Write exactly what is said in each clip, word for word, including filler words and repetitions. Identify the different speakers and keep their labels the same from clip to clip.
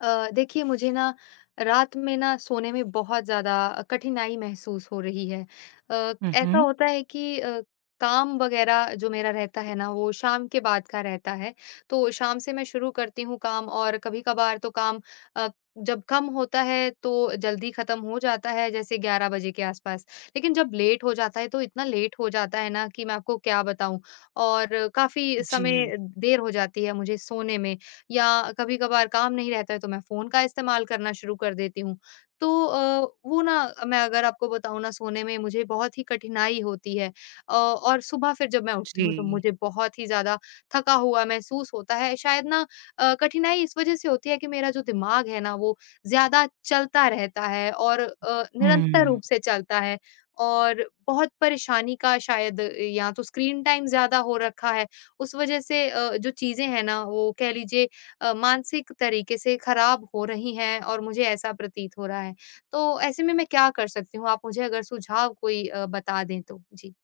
Speaker 1: अ, देखिए मुझे ना रात में ना सोने में बहुत ज़्यादा कठिनाई महसूस हो रही है। अ,
Speaker 2: हुँ,
Speaker 1: ऐसा
Speaker 2: हुँ।
Speaker 1: होता है कि अ, काम वगैरह जो मेरा रहता है ना वो शाम के बाद का रहता है। तो शाम से मैं शुरू करती हूँ काम और कभी-कभार तो काम अ, जब कम होता है तो जल्दी ख़त्म हो जाता है जैसे ग्यारह बजे के आसपास। लेकिन जब लेट हो जाता है तो इतना लेट हो जाता है ना कि मैं आपको क्या बताऊँ और काफ़ी
Speaker 2: जी,
Speaker 1: समय देर हो जाती है मुझे सोने में। या कभी-कभार काम नहीं रहता है तो मैं फ़ोन का इस्तेमाल करना शुरू कर देती हूँ। तो अ, वो ना मैं अगर आपको बताऊँ ना सोने में मुझे बहुत ही कठिनाई होती है। अ, और सुबह फिर जब मैं उठती हूँ तो
Speaker 2: जी।
Speaker 1: मुझे बहुत ही ज़्यादा थका हुआ महसूस होता है। शायद ना अ, कठिनाई इस वज़ह से होती है कि मेरा जो दिमाग है ना वो ज़्यादा चलता रहता है और अ, निरंतर
Speaker 2: हुँ।
Speaker 1: रूप से चलता है और बहुत परेशानी का शायद अ, या तो स्क्रीन टाइम ज़्यादा हो रखा है, उस वज़ह से अ, जो चीज़ें हैं ना वो कह लीजिए अ, मानसिक तरीके से खराब हो रही हैं और मुझे ऐसा प्रतीत हो रहा है। तो ऐसे में मैं क्या कर सकती हूँ? आप मुझे अगर सुझाव कोई अ, बता दें तो? जी।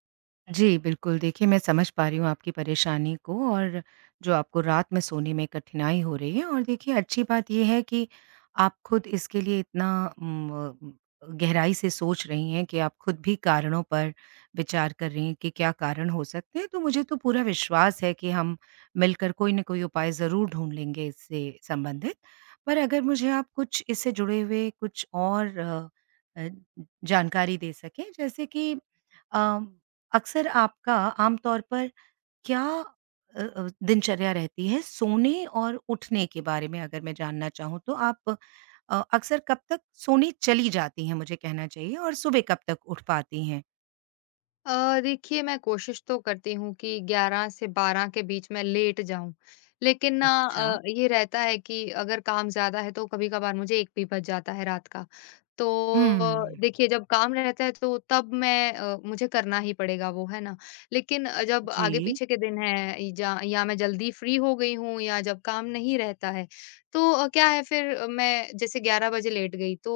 Speaker 2: जी, बिल्कुल। देखिए, मैं समझ पा रही हूँ आपकी परेशानी को और जो आपको रात में सोने में कठिनाई हो रही है और देखिए अच्छी बात ये है कि आप खुद इसके लिए इतना उम, गहराई से सोच रही हैं कि आप खुद भी कारणों पर विचार कर रही हैं कि क्या कारण हो सकते हैं। तो मुझे तो पूरा विश्वास है कि हम मिलकर कोई न कोई उपाय ज़रूर ढूँढ लेंगे इससे संबंधित। पर अगर मुझे आप कुछ इससे जुड़े हुए कुछ और अ अ, जानकारी दे सकें, जैसे कि अ अक्सर आपका आमतौर पर क्या अ अ, दिनचर्या रहती है सोने और उठने के बारे में, अगर मैं जानना चाहूँ तो आप अ, अक्सर कब तक सोने चली जाती हैं, मुझे कहना चाहिए, और सुबह कब तक उठ पाती हैं?
Speaker 1: अ, देखिए मैं कोशिश तो करती हूँ कि ग्यारह से बारह के बीच में लेट जाऊं, लेकिन ना
Speaker 2: अच्छा।
Speaker 1: अ, ये रहता है कि अगर काम ज्यादा है तो कभी-कभार मुझे एक भी बज जाता है रात का। तो
Speaker 2: हुँ।
Speaker 1: देखिए जब काम रहता है तो तब मैं अ, मुझे करना ही पड़ेगा वो, है ना? लेकिन अ, जब आगे
Speaker 2: जी।
Speaker 1: पीछे के दिन हैं जा या मैं जल्दी फ्री हो गई हूँ या जब काम नहीं रहता है तो अ, क्या है फिर अ, मैं जैसे ग्यारह बजे लेट गई तो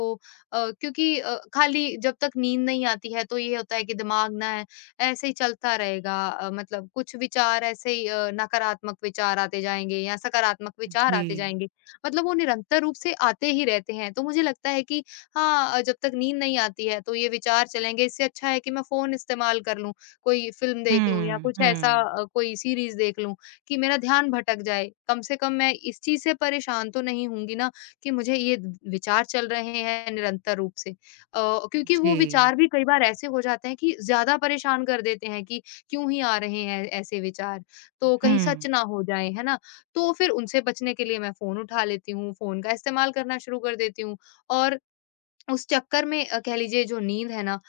Speaker 1: अ, क्योंकि अ, खाली जब तक नींद नहीं आती है तो ये होता है कि दिमाग ना है ऐसे ही चलता रहेगा। अ, मतलब कुछ विचार ऐसे ही अ, नकारात्मक विचार आते जाएँगे या सकारात्मक विचार
Speaker 2: जी।
Speaker 1: आते जाएँगे। मतलब वो निरंतर रूप से आते ही रहते हैं। तो मुझे लगता है कि हाँ, अ, जब तक नींद नहीं आती है तो ये विचार चलेंगे। इससे अच्छा है कि मैं फ़ोन इस्तेमाल कर लूँ, कोई फ़िल्म देख लूँ या
Speaker 2: हुँ,
Speaker 1: कुछ ऐसा
Speaker 2: हुँ।
Speaker 1: अ, कोई सीरीज़ देख लूँ कि मेरा ध्यान भटक जाए। कम से कम मैं इस चीज़ से परेशान तो नहीं होंगी ना कि मुझे ये विचार चल रहे हैं निरंतर रूप से। अ, क्योंकि वो
Speaker 2: जी।
Speaker 1: विचार भी कई बार ऐसे हो जाते हैं कि ज़्यादा परेशान कर देते हैं कि क्यों ही आ रहे हैं ऐसे विचार, तो कहीं सच
Speaker 2: हुँ।
Speaker 1: ना हो जाए, है ना? तो फिर उनसे बचने के लिए मैं फ़ोन उठा लेती हूँ, फ़ोन का इस्तेमाल करना शुरू कर देती हूँ और उस चक्कर में अ, कह लीजिए जो नींद है ना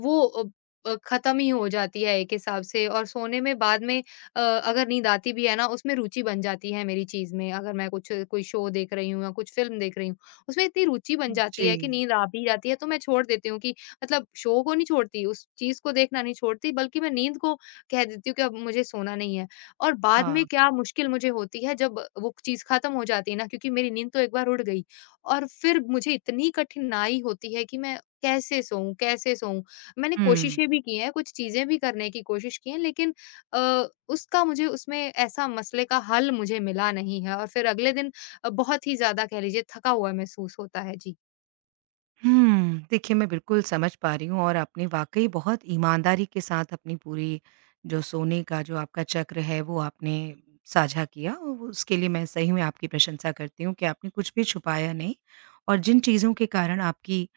Speaker 1: वो अ, अ, खत्म ही हो जाती है एक हिसाब से और सोने में बाद में अ, अगर नींद आती भी है ना उसमें रुचि बन जाती है मेरी चीज में, अगर मैं कुछ कोई शो देख रही हूँ या कुछ फिल्म देख रही हूँ उसमें इतनी रुचि बन जाती
Speaker 2: जी।
Speaker 1: है कि नींद आ भी जाती है तो मैं छोड़ देती हूँ कि मतलब शो को नहीं छोड़ती, उस चीज को देखना नहीं छोड़ती बल्कि मैं नींद को कह देती हूँ कि अब मुझे सोना नहीं है। और
Speaker 2: अ
Speaker 1: बाद में क्या मुश्किल मुझे होती है जब वो चीज खत्म हो जाती है ना, क्योंकि मेरी नींद तो एक बार उड़ गई और फिर मुझे इतनी कठिनाई होती है कि मैं कैसे सोऊँ, कैसे सोऊँ? मैंने
Speaker 2: हुँ।
Speaker 1: कोशिशें भी की हैं, कुछ चीज़ें भी करने की कोशिश की है लेकिन अ, उसका मुझे उसमें ऐसा मसले का हल मुझे मिला नहीं है और फिर अगले दिन अ, बहुत ही ज़्यादा कह लीजिए थका हुआ महसूस होता है। जी।
Speaker 2: हुँ। देखिए, मैं बिल्कुल समझ पा रही हूँ और आपने वाक़ई बहुत ईमानदारी के साथ अपनी पूरी जो सोने का जो आपका चक्र है, वो आपने साझा किया। उ उसके लिए मैं सही में आपकी प्रशंसा करती हूँ कि आपने कुछ भी छुपाया नहीं और जिन चीज़ों के कारण आपकी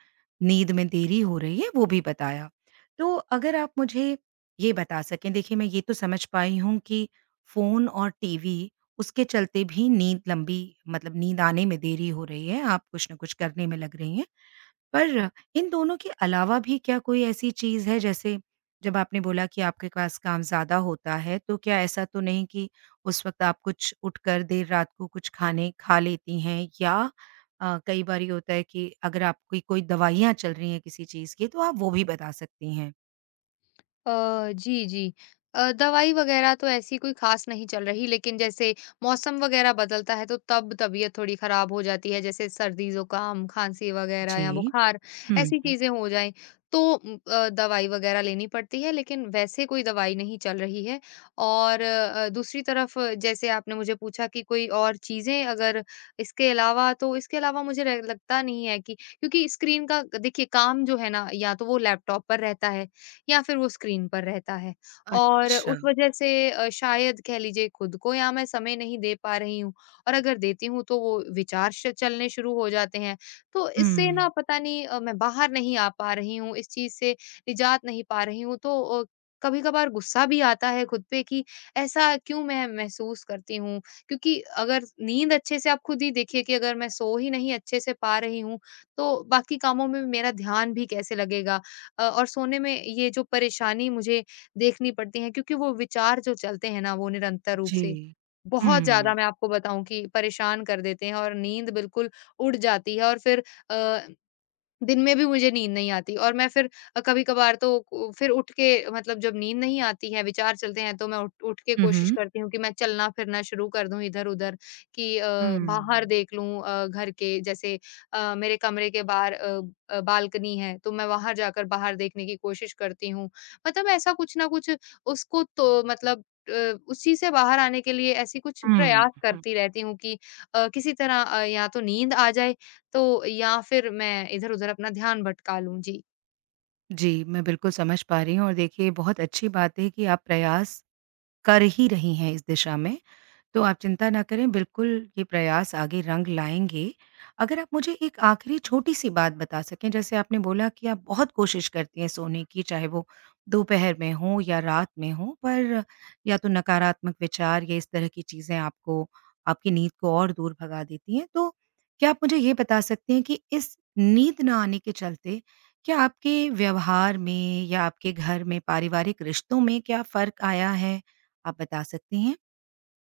Speaker 2: नींद में देरी हो रही है, वो भी बताया। तो अगर आप मुझे ये बता सकें, देखिए मैं ये तो समझ पाई हूँ कि फ़ोन और टीवी, उसके चलते भी नींद लंबी मतलब नींद आने में देरी हो रही है, आप कुछ न कुछ करने में लग रही हैं। पर इन दोनों के अलावा भी क्या कोई ऐसी चीज़ है, जैसे जब आपने बोला कि आपके पास काम ज़्यादा होता है, तो क्या ऐसा तो नहीं कि उस वक़्त आप कुछ उठकर देर रात को कुछ खाने खा लेती हैं, या अ, कई बारी होता है कि अगर आपकी कोई दवाइयाँ चल रही हैं किसी चीज़ की, तो आप वो भी बता सकती हैं?
Speaker 1: अ, जी, जी। अ, दवाई वगैरह तो ऐसी कोई ख़ास नहीं चल रही, लेकिन जैसे मौसम वगैरह बदलता है, तो तब तबीयत थोड़ी ख़राब हो जाती है, जैसे सर्दी, ज़ुकाम, खाँसी वगैरह
Speaker 2: जी।
Speaker 1: या बुखार,
Speaker 2: हुँ,
Speaker 1: ऐसी
Speaker 2: हुँ।
Speaker 1: चीज़ें हो जाएँ, तो उम, अ, दवाई वगैरह लेनी पड़ती है, लेकिन वैसे कोई दवाई नहीं चल रही है। और अ, दूसरी तरफ अ, जैसे आपने मुझे पूछा कि कोई और चीज़ें अगर इसके अलावा, तो इसके अलावा मुझे र लगता नहीं है कि क्योंकि स्क्रीन का देखिए, काम जो है ना, या तो वो लैपटॉप पर रहता है या फिर वो स्क्रीन पर रहता है। और
Speaker 2: अच्छा।
Speaker 1: उस वज़ह से अ, शायद कह लीजिए खुद को या मैं समय नहीं दे पा रही हूँ और अगर देती हूँ तो वो विचार श चलने शुरू हो जाते हैं। तो इससे ना
Speaker 2: हुँ।
Speaker 1: पता नहीं अ, मैं बाहर नहीं आ पा रही हूँ, इस चीज़ से निजात नहीं पा रही हूँ। तो अ, कभी-कभार गुस्सा भी आता है खुद पे कि ऐसा क्यों मैं महसूस करती हूँ? क्योंकि अगर नींद अच्छे से आप खुद ही देखिए कि अगर मैं सो ही नहीं अच्छे से पा रही हूँ, तो बाकी कामों में मेरा ध्यान भी कैसे लगेगा? अ, और सोने में ये जो परेशानी मुझे देखनी पड़ती है क्योंकि वो विचार जो चलते हैं ना वो निरंतर रूप
Speaker 2: जी।
Speaker 1: से बहुत ज़्यादा,
Speaker 2: हुँ।
Speaker 1: मैं आपको बताऊँ कि परेशान कर देते हैं और नींद बिल्कुल उड़ जाती है और फिर अ, दिन में भी मुझे नींद नहीं आती और मैं फिर अ, कभी-कभार तो उ फिर उठ के मतलब जब नींद नहीं आती है, विचार चलते हैं, तो मैं उठ उठ के
Speaker 2: हुँ,
Speaker 1: कोशिश
Speaker 2: हुँ।
Speaker 1: करती हूँ कि मैं चलना-फिरना शुरू कर दूँ इधर-उधर कि अ, बाहर देख लूँ, अ, घर के जैसे अ, मेरे कमरे के बाहर अ अ, बालकनी है, तो मैं वहाँ जाकर बाहर देखने की कोशिश करती हूँ। मतलब ऐसा कुछ ना कुछ उसको तो मतलब अ, उसी से बाहर आने के लिए ऐसी कुछ
Speaker 2: हुँ,
Speaker 1: प्रयास
Speaker 2: हुँ।
Speaker 1: करती रहती हूँ कि अ, किसी तरह अ, या तो नींद आ जाए तो या फिर मैं इधर-उधर अपना ध्यान भटका लूँ। जी।
Speaker 2: जी, मैं बिल्कुल समझ पा रही हूँ और देखिए बहुत अच्छी बात है कि आप प्रयास कर ही रही हैं इस दिशा में, तो आप चिंता ना करें, बिल्कुल ये प्रयास आगे रंग लाएँगे। अगर आप मुझे एक आखिरी छोटी-सी बात बता सकें, जैसे आपने बोला कि आप बहुत कोशिश करती हैं सोने की, चाहे वो दोपहर में हो या रात में हो, पर या तो नकारात्मक विचार या इस तरह की चीज़ें आपको आपकी नींद को और दूर भगा देती हैं। तो क्या आप मुझे ये बता सकती हैं कि इस नींद ना आने के चलते, क्या आपके व्यवहार में या आपके घर में, पारिवारिक रिश्तों में क्या फ़र्क आया है? आप बता सकते हैं?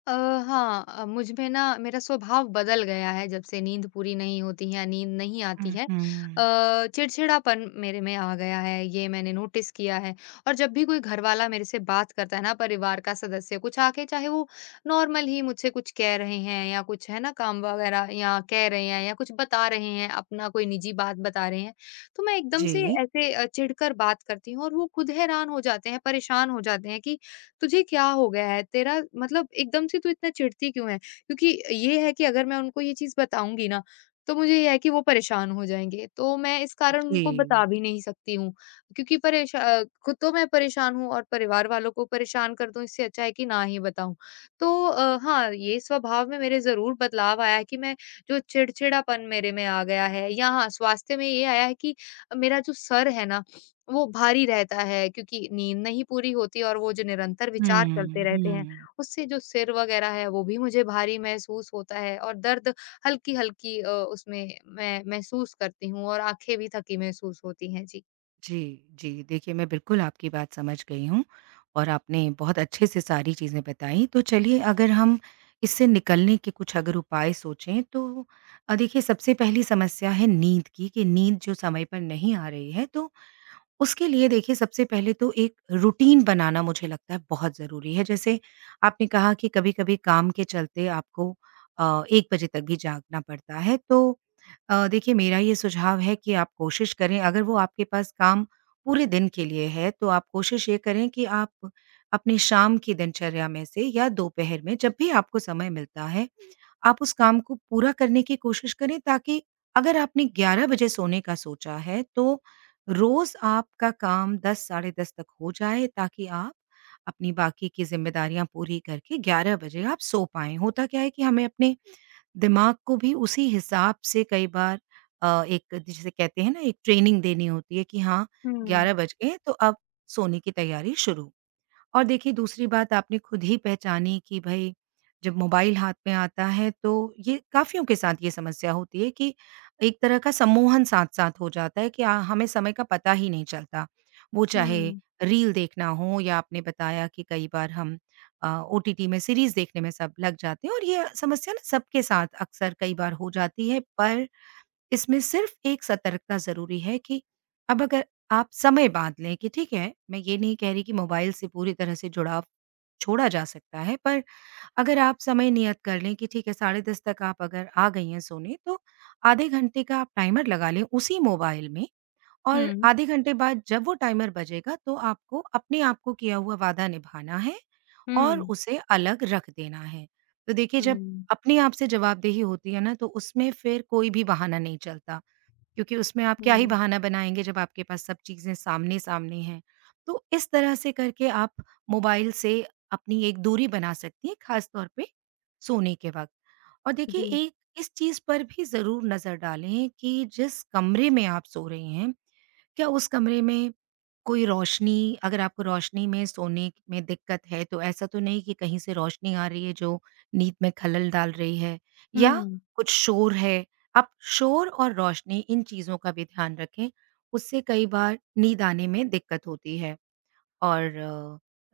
Speaker 1: अ, हाँ, अ, मुझ में ना मेरा स्वभाव बदल गया है जब से नींद पूरी नहीं होती है, नींद नहीं आती
Speaker 2: हुँ,
Speaker 1: है।
Speaker 2: हुँ।
Speaker 1: अ, चिड़चिड़ापन मेरे में आ गया है, ये मैंने नोटिस किया है और जब भी कोई घरवाला मेरे से बात करता है ना, परिवार का सदस्य कुछ आके चाहे वो नॉर्मल ही मुझसे कुछ कह रहे हैं या कुछ है ना काम वगैरह या कह रहे हैं या कुछ बता रहे हैं, अपना कोई निजी बात बता रहे हैं, तो मैं एकदम से
Speaker 2: जी,
Speaker 1: ऐसे अ, चिढ़कर बात करती हूँ और वो खुद हैरान हो जाते हैं, परेशान हो जाते हैं कि तुझे क्या हो गया है? तेरा मतलब एकदम से तू इतना चिढ़ती क्यों है? क्योंकि ये है कि अगर मैं उनको ये चीज़ बताऊँगी ना, तो मुझे ये है कि वो परेशान हो जाएँगे। तो मैं इस कारण उनको बता
Speaker 2: जी।
Speaker 1: भी नहीं सकती हूँ क्योंकि परेशा खुद तो मैं परेशान हूँ और परिवार वालों को परेशान कर दूँ, इससे अच्छा है कि ना ही बताऊँ। तो अ, हाँ, ये स्वभाव में मेरे ज़रूर बदलाव आया है कि मैं जो चिड़चिड़ापन मेरे में आ गया है या हाँ, स्वास्थ्य में ये आया है कि मेरा जो सर है ना वो भारी रहता है क्योंकि नींद नहीं पूरी होती और वो जो निरंतर विचार चलते
Speaker 2: हुँ,
Speaker 1: रहते हैं,
Speaker 2: हुँ।
Speaker 1: उससे जो सिर वगैरह है वो भी मुझे भारी महसूस होता है और दर्द हल्की-हल्की अ, उसमें मैं महसूस करती हूँ और आँखें भी थकी महसूस होती हैं। जी।
Speaker 2: जी, जी। देखिए, मैं बिल्कुल आपकी बात समझ गई हूँ और आपने बहुत अच्छे से सारी चीज़ें बताई। तो चलिए अगर हम इससे निकलने के कुछ अगर उपाय सोचें तो अ, देखिए सबसे पहली समस्या है नींद की कि नींद जो समय पर नहीं आ रही है, तो उसके लिए देखिए सबसे पहले तो एक रूटीन बनाना मुझे लगता है बहुत ज़रूरी है। जैसे आपने कहा कि कभी-कभी काम के चलते आपको अ, एक बजे तक भी जागना पड़ता है, तो अ, देखिए मेरा ये सुझाव है कि आप कोशिश करें, अगर वो आपके पास काम पूरे दिन के लिए है तो आप कोशिश ये करें कि आप अपनी शाम की दिनचर्या में से या दोपहर में जब भी आपको समय मिलता है, आप उस काम को पूरा करने की कोशिश करें, ताकि अगर आपने ग्यारह बजे सोने का सोचा है तो रोज आपका काम दस साढ़े दस तक हो जाए, ताकि आप अपनी बाकी की ज़िम्मेदारियाँ पूरी करके ग्यारह बजे आप सो पाएँ। होता क्या है कि हमें अपने दिमाग को भी उसी हिसाब से कई बार अ, एक, जिसे कहते हैं ना, एक ट्रेनिंग देनी होती है कि हाँ,
Speaker 1: हुँ,
Speaker 2: ग्यारह बज गए हैं तो अब सोने की तैयारी शुरू। और देखिए दूसरी बात आपने खुद ही पहचानी कि भई जब मोबाइल हाथ में आता है तो ये काफ़ियों के साथ ये समस्या होती है कि एक तरह का सम्मोहन साथ-साथ हो जाता है कि अ, हमें समय का पता ही नहीं चलता। वो चाहे
Speaker 1: हुँ,
Speaker 2: रील देखना हो या आपने बताया कि कई बार हम अ, ओटीटी में सीरीज़ देखने में सब लग जाते हैं, और ये समस्या ना सबके साथ अक्सर कई बार हो जाती है, पर इसमें सिर्फ एक सतर्कता ज़रूरी है कि अब अगर आप समय बाँध लें कि ठीक है, मैं ये नहीं कह रही कि मोबाइल से पूरी तरह से जुड़ाव छोड़ा जा सकता है, पर अगर आप समय नियत कर लें कि ठीक है, साढ़े दस तक आप अगर आ गई हैं सोने, तो आधे घंटे का आप टाइमर लगा लें उसी मोबाइल में, और
Speaker 1: हुँ,
Speaker 2: आधे घंटे बाद जब वो टाइमर बजेगा, तो आपको अपने आप को किया हुआ वादा निभाना है और
Speaker 1: हुँ,
Speaker 2: उसे अलग रख देना है। तो देखिए, जब
Speaker 1: हुँ,
Speaker 2: अपने आप से जवाबदेही होती है ना, तो उसमें फिर कोई भी बहाना नहीं चलता। क्योंकि उसमें आप क्या ही
Speaker 1: हुँ,
Speaker 2: बहाना बनाएँगे जब आपके पास सब चीज़ें सामने-सामने हैं। तो इस तरह से करके आप मोबाइल से अपनी एक दूरी बना सकती हैं, ख़ास तौर पे सोने के वक़्त। और देखिए
Speaker 1: जी,
Speaker 2: एक इस चीज़ पर भी ज़रूर नज़र डालें कि जिस कमरे में आप सो रही हैं, क्या उस कमरे में कोई रोशनी, अगर आपको रोशनी में सोने में दिक्कत है, तो ऐसा तो नहीं कि कहीं से रोशनी आ रही है जो नींद में खलल डाल रही है, या
Speaker 1: हुँ,
Speaker 2: कुछ शोर है। आप शोर और रोशनी, इन चीज़ों का भी ध्यान रखें, उससे कई बार नींद आने में दिक्कत होती है। और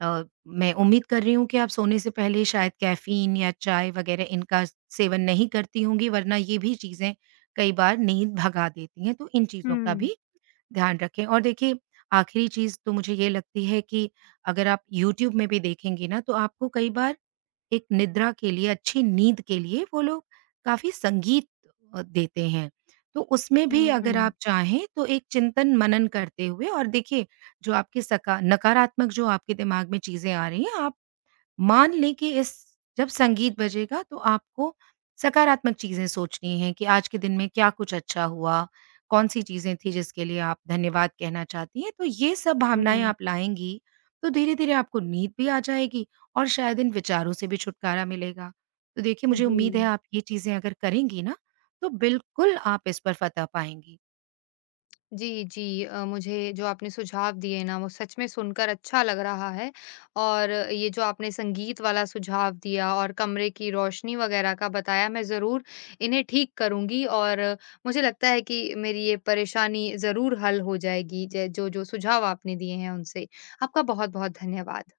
Speaker 2: अ, अ, मैं उम्मीद कर रही हूँ कि आप सोने से पहले शायद कैफ़ीन या चाय वग़ैरह इनका सेवन नहीं करती होंगी, वरना ये भी चीज़ें कई बार नींद भगा देती हैं, तो इन चीज़ों का
Speaker 1: हुँ,
Speaker 2: भी ध्यान रखें। और देखिए आखिरी चीज़ तो मुझे ये लगती है कि अगर आप यूट्यूब में भी देखेंगी ना, तो आपको कई बार एक निद्रा के लिए, अच्छी नींद के लिए, वो लोग काफ़ी संगीत अ, देते हैं। तो उसमें भी अगर
Speaker 1: हुँ,
Speaker 2: आप चाहें तो एक चिंतन मनन करते हुए, और देखिए जो आपके सका नकारात्मक जो आपके दिमाग में चीज़ें आ रही हैं, आप मान लें कि इस, जब संगीत बजेगा तो आपको सकारात्मक चीज़ें सोचनी हैं कि आज के दिन में क्या कुछ अच्छा हुआ, कौन-सी चीज़ें थी जिसके लिए आप धन्यवाद कहना चाहती हैं। तो ये सब भावनाएँ आप लाएँगी, तो धीरे-धीरे आपको नींद भी आ जाएगी और शायद इन विचारों से भी छुटकारा मिलेगा। तो देखिए
Speaker 1: हुँ,
Speaker 2: मुझे उम्मीद है
Speaker 1: जी।
Speaker 2: आप ये चीज़ें अगर करेंगी ना, तो बिल्कुल आप इस पर फ़तह पाएँगी।
Speaker 1: जी, जी। अ, मुझे जो आपने सुझाव दिए ना, वो सच में सुनकर अच्छा लग रहा है और ये जो आपने संगीत वाला सुझाव दिया और कमरे की रोशनी वग़ैरह का बताया, मैं ज़रूर इन्हें ठीक करूँगी और मुझे लगता है कि मेरी ये परेशानी ज़रूर हल हो जाएगी, ज जो, जो सुझाव आपने दिए हैं उनसे। आपका बहुत-बहुत धन्यवाद।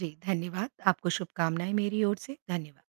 Speaker 2: जी, धन्यवाद। आपको शुभकामनाएँ मेरी ओर से। धन्यवाद।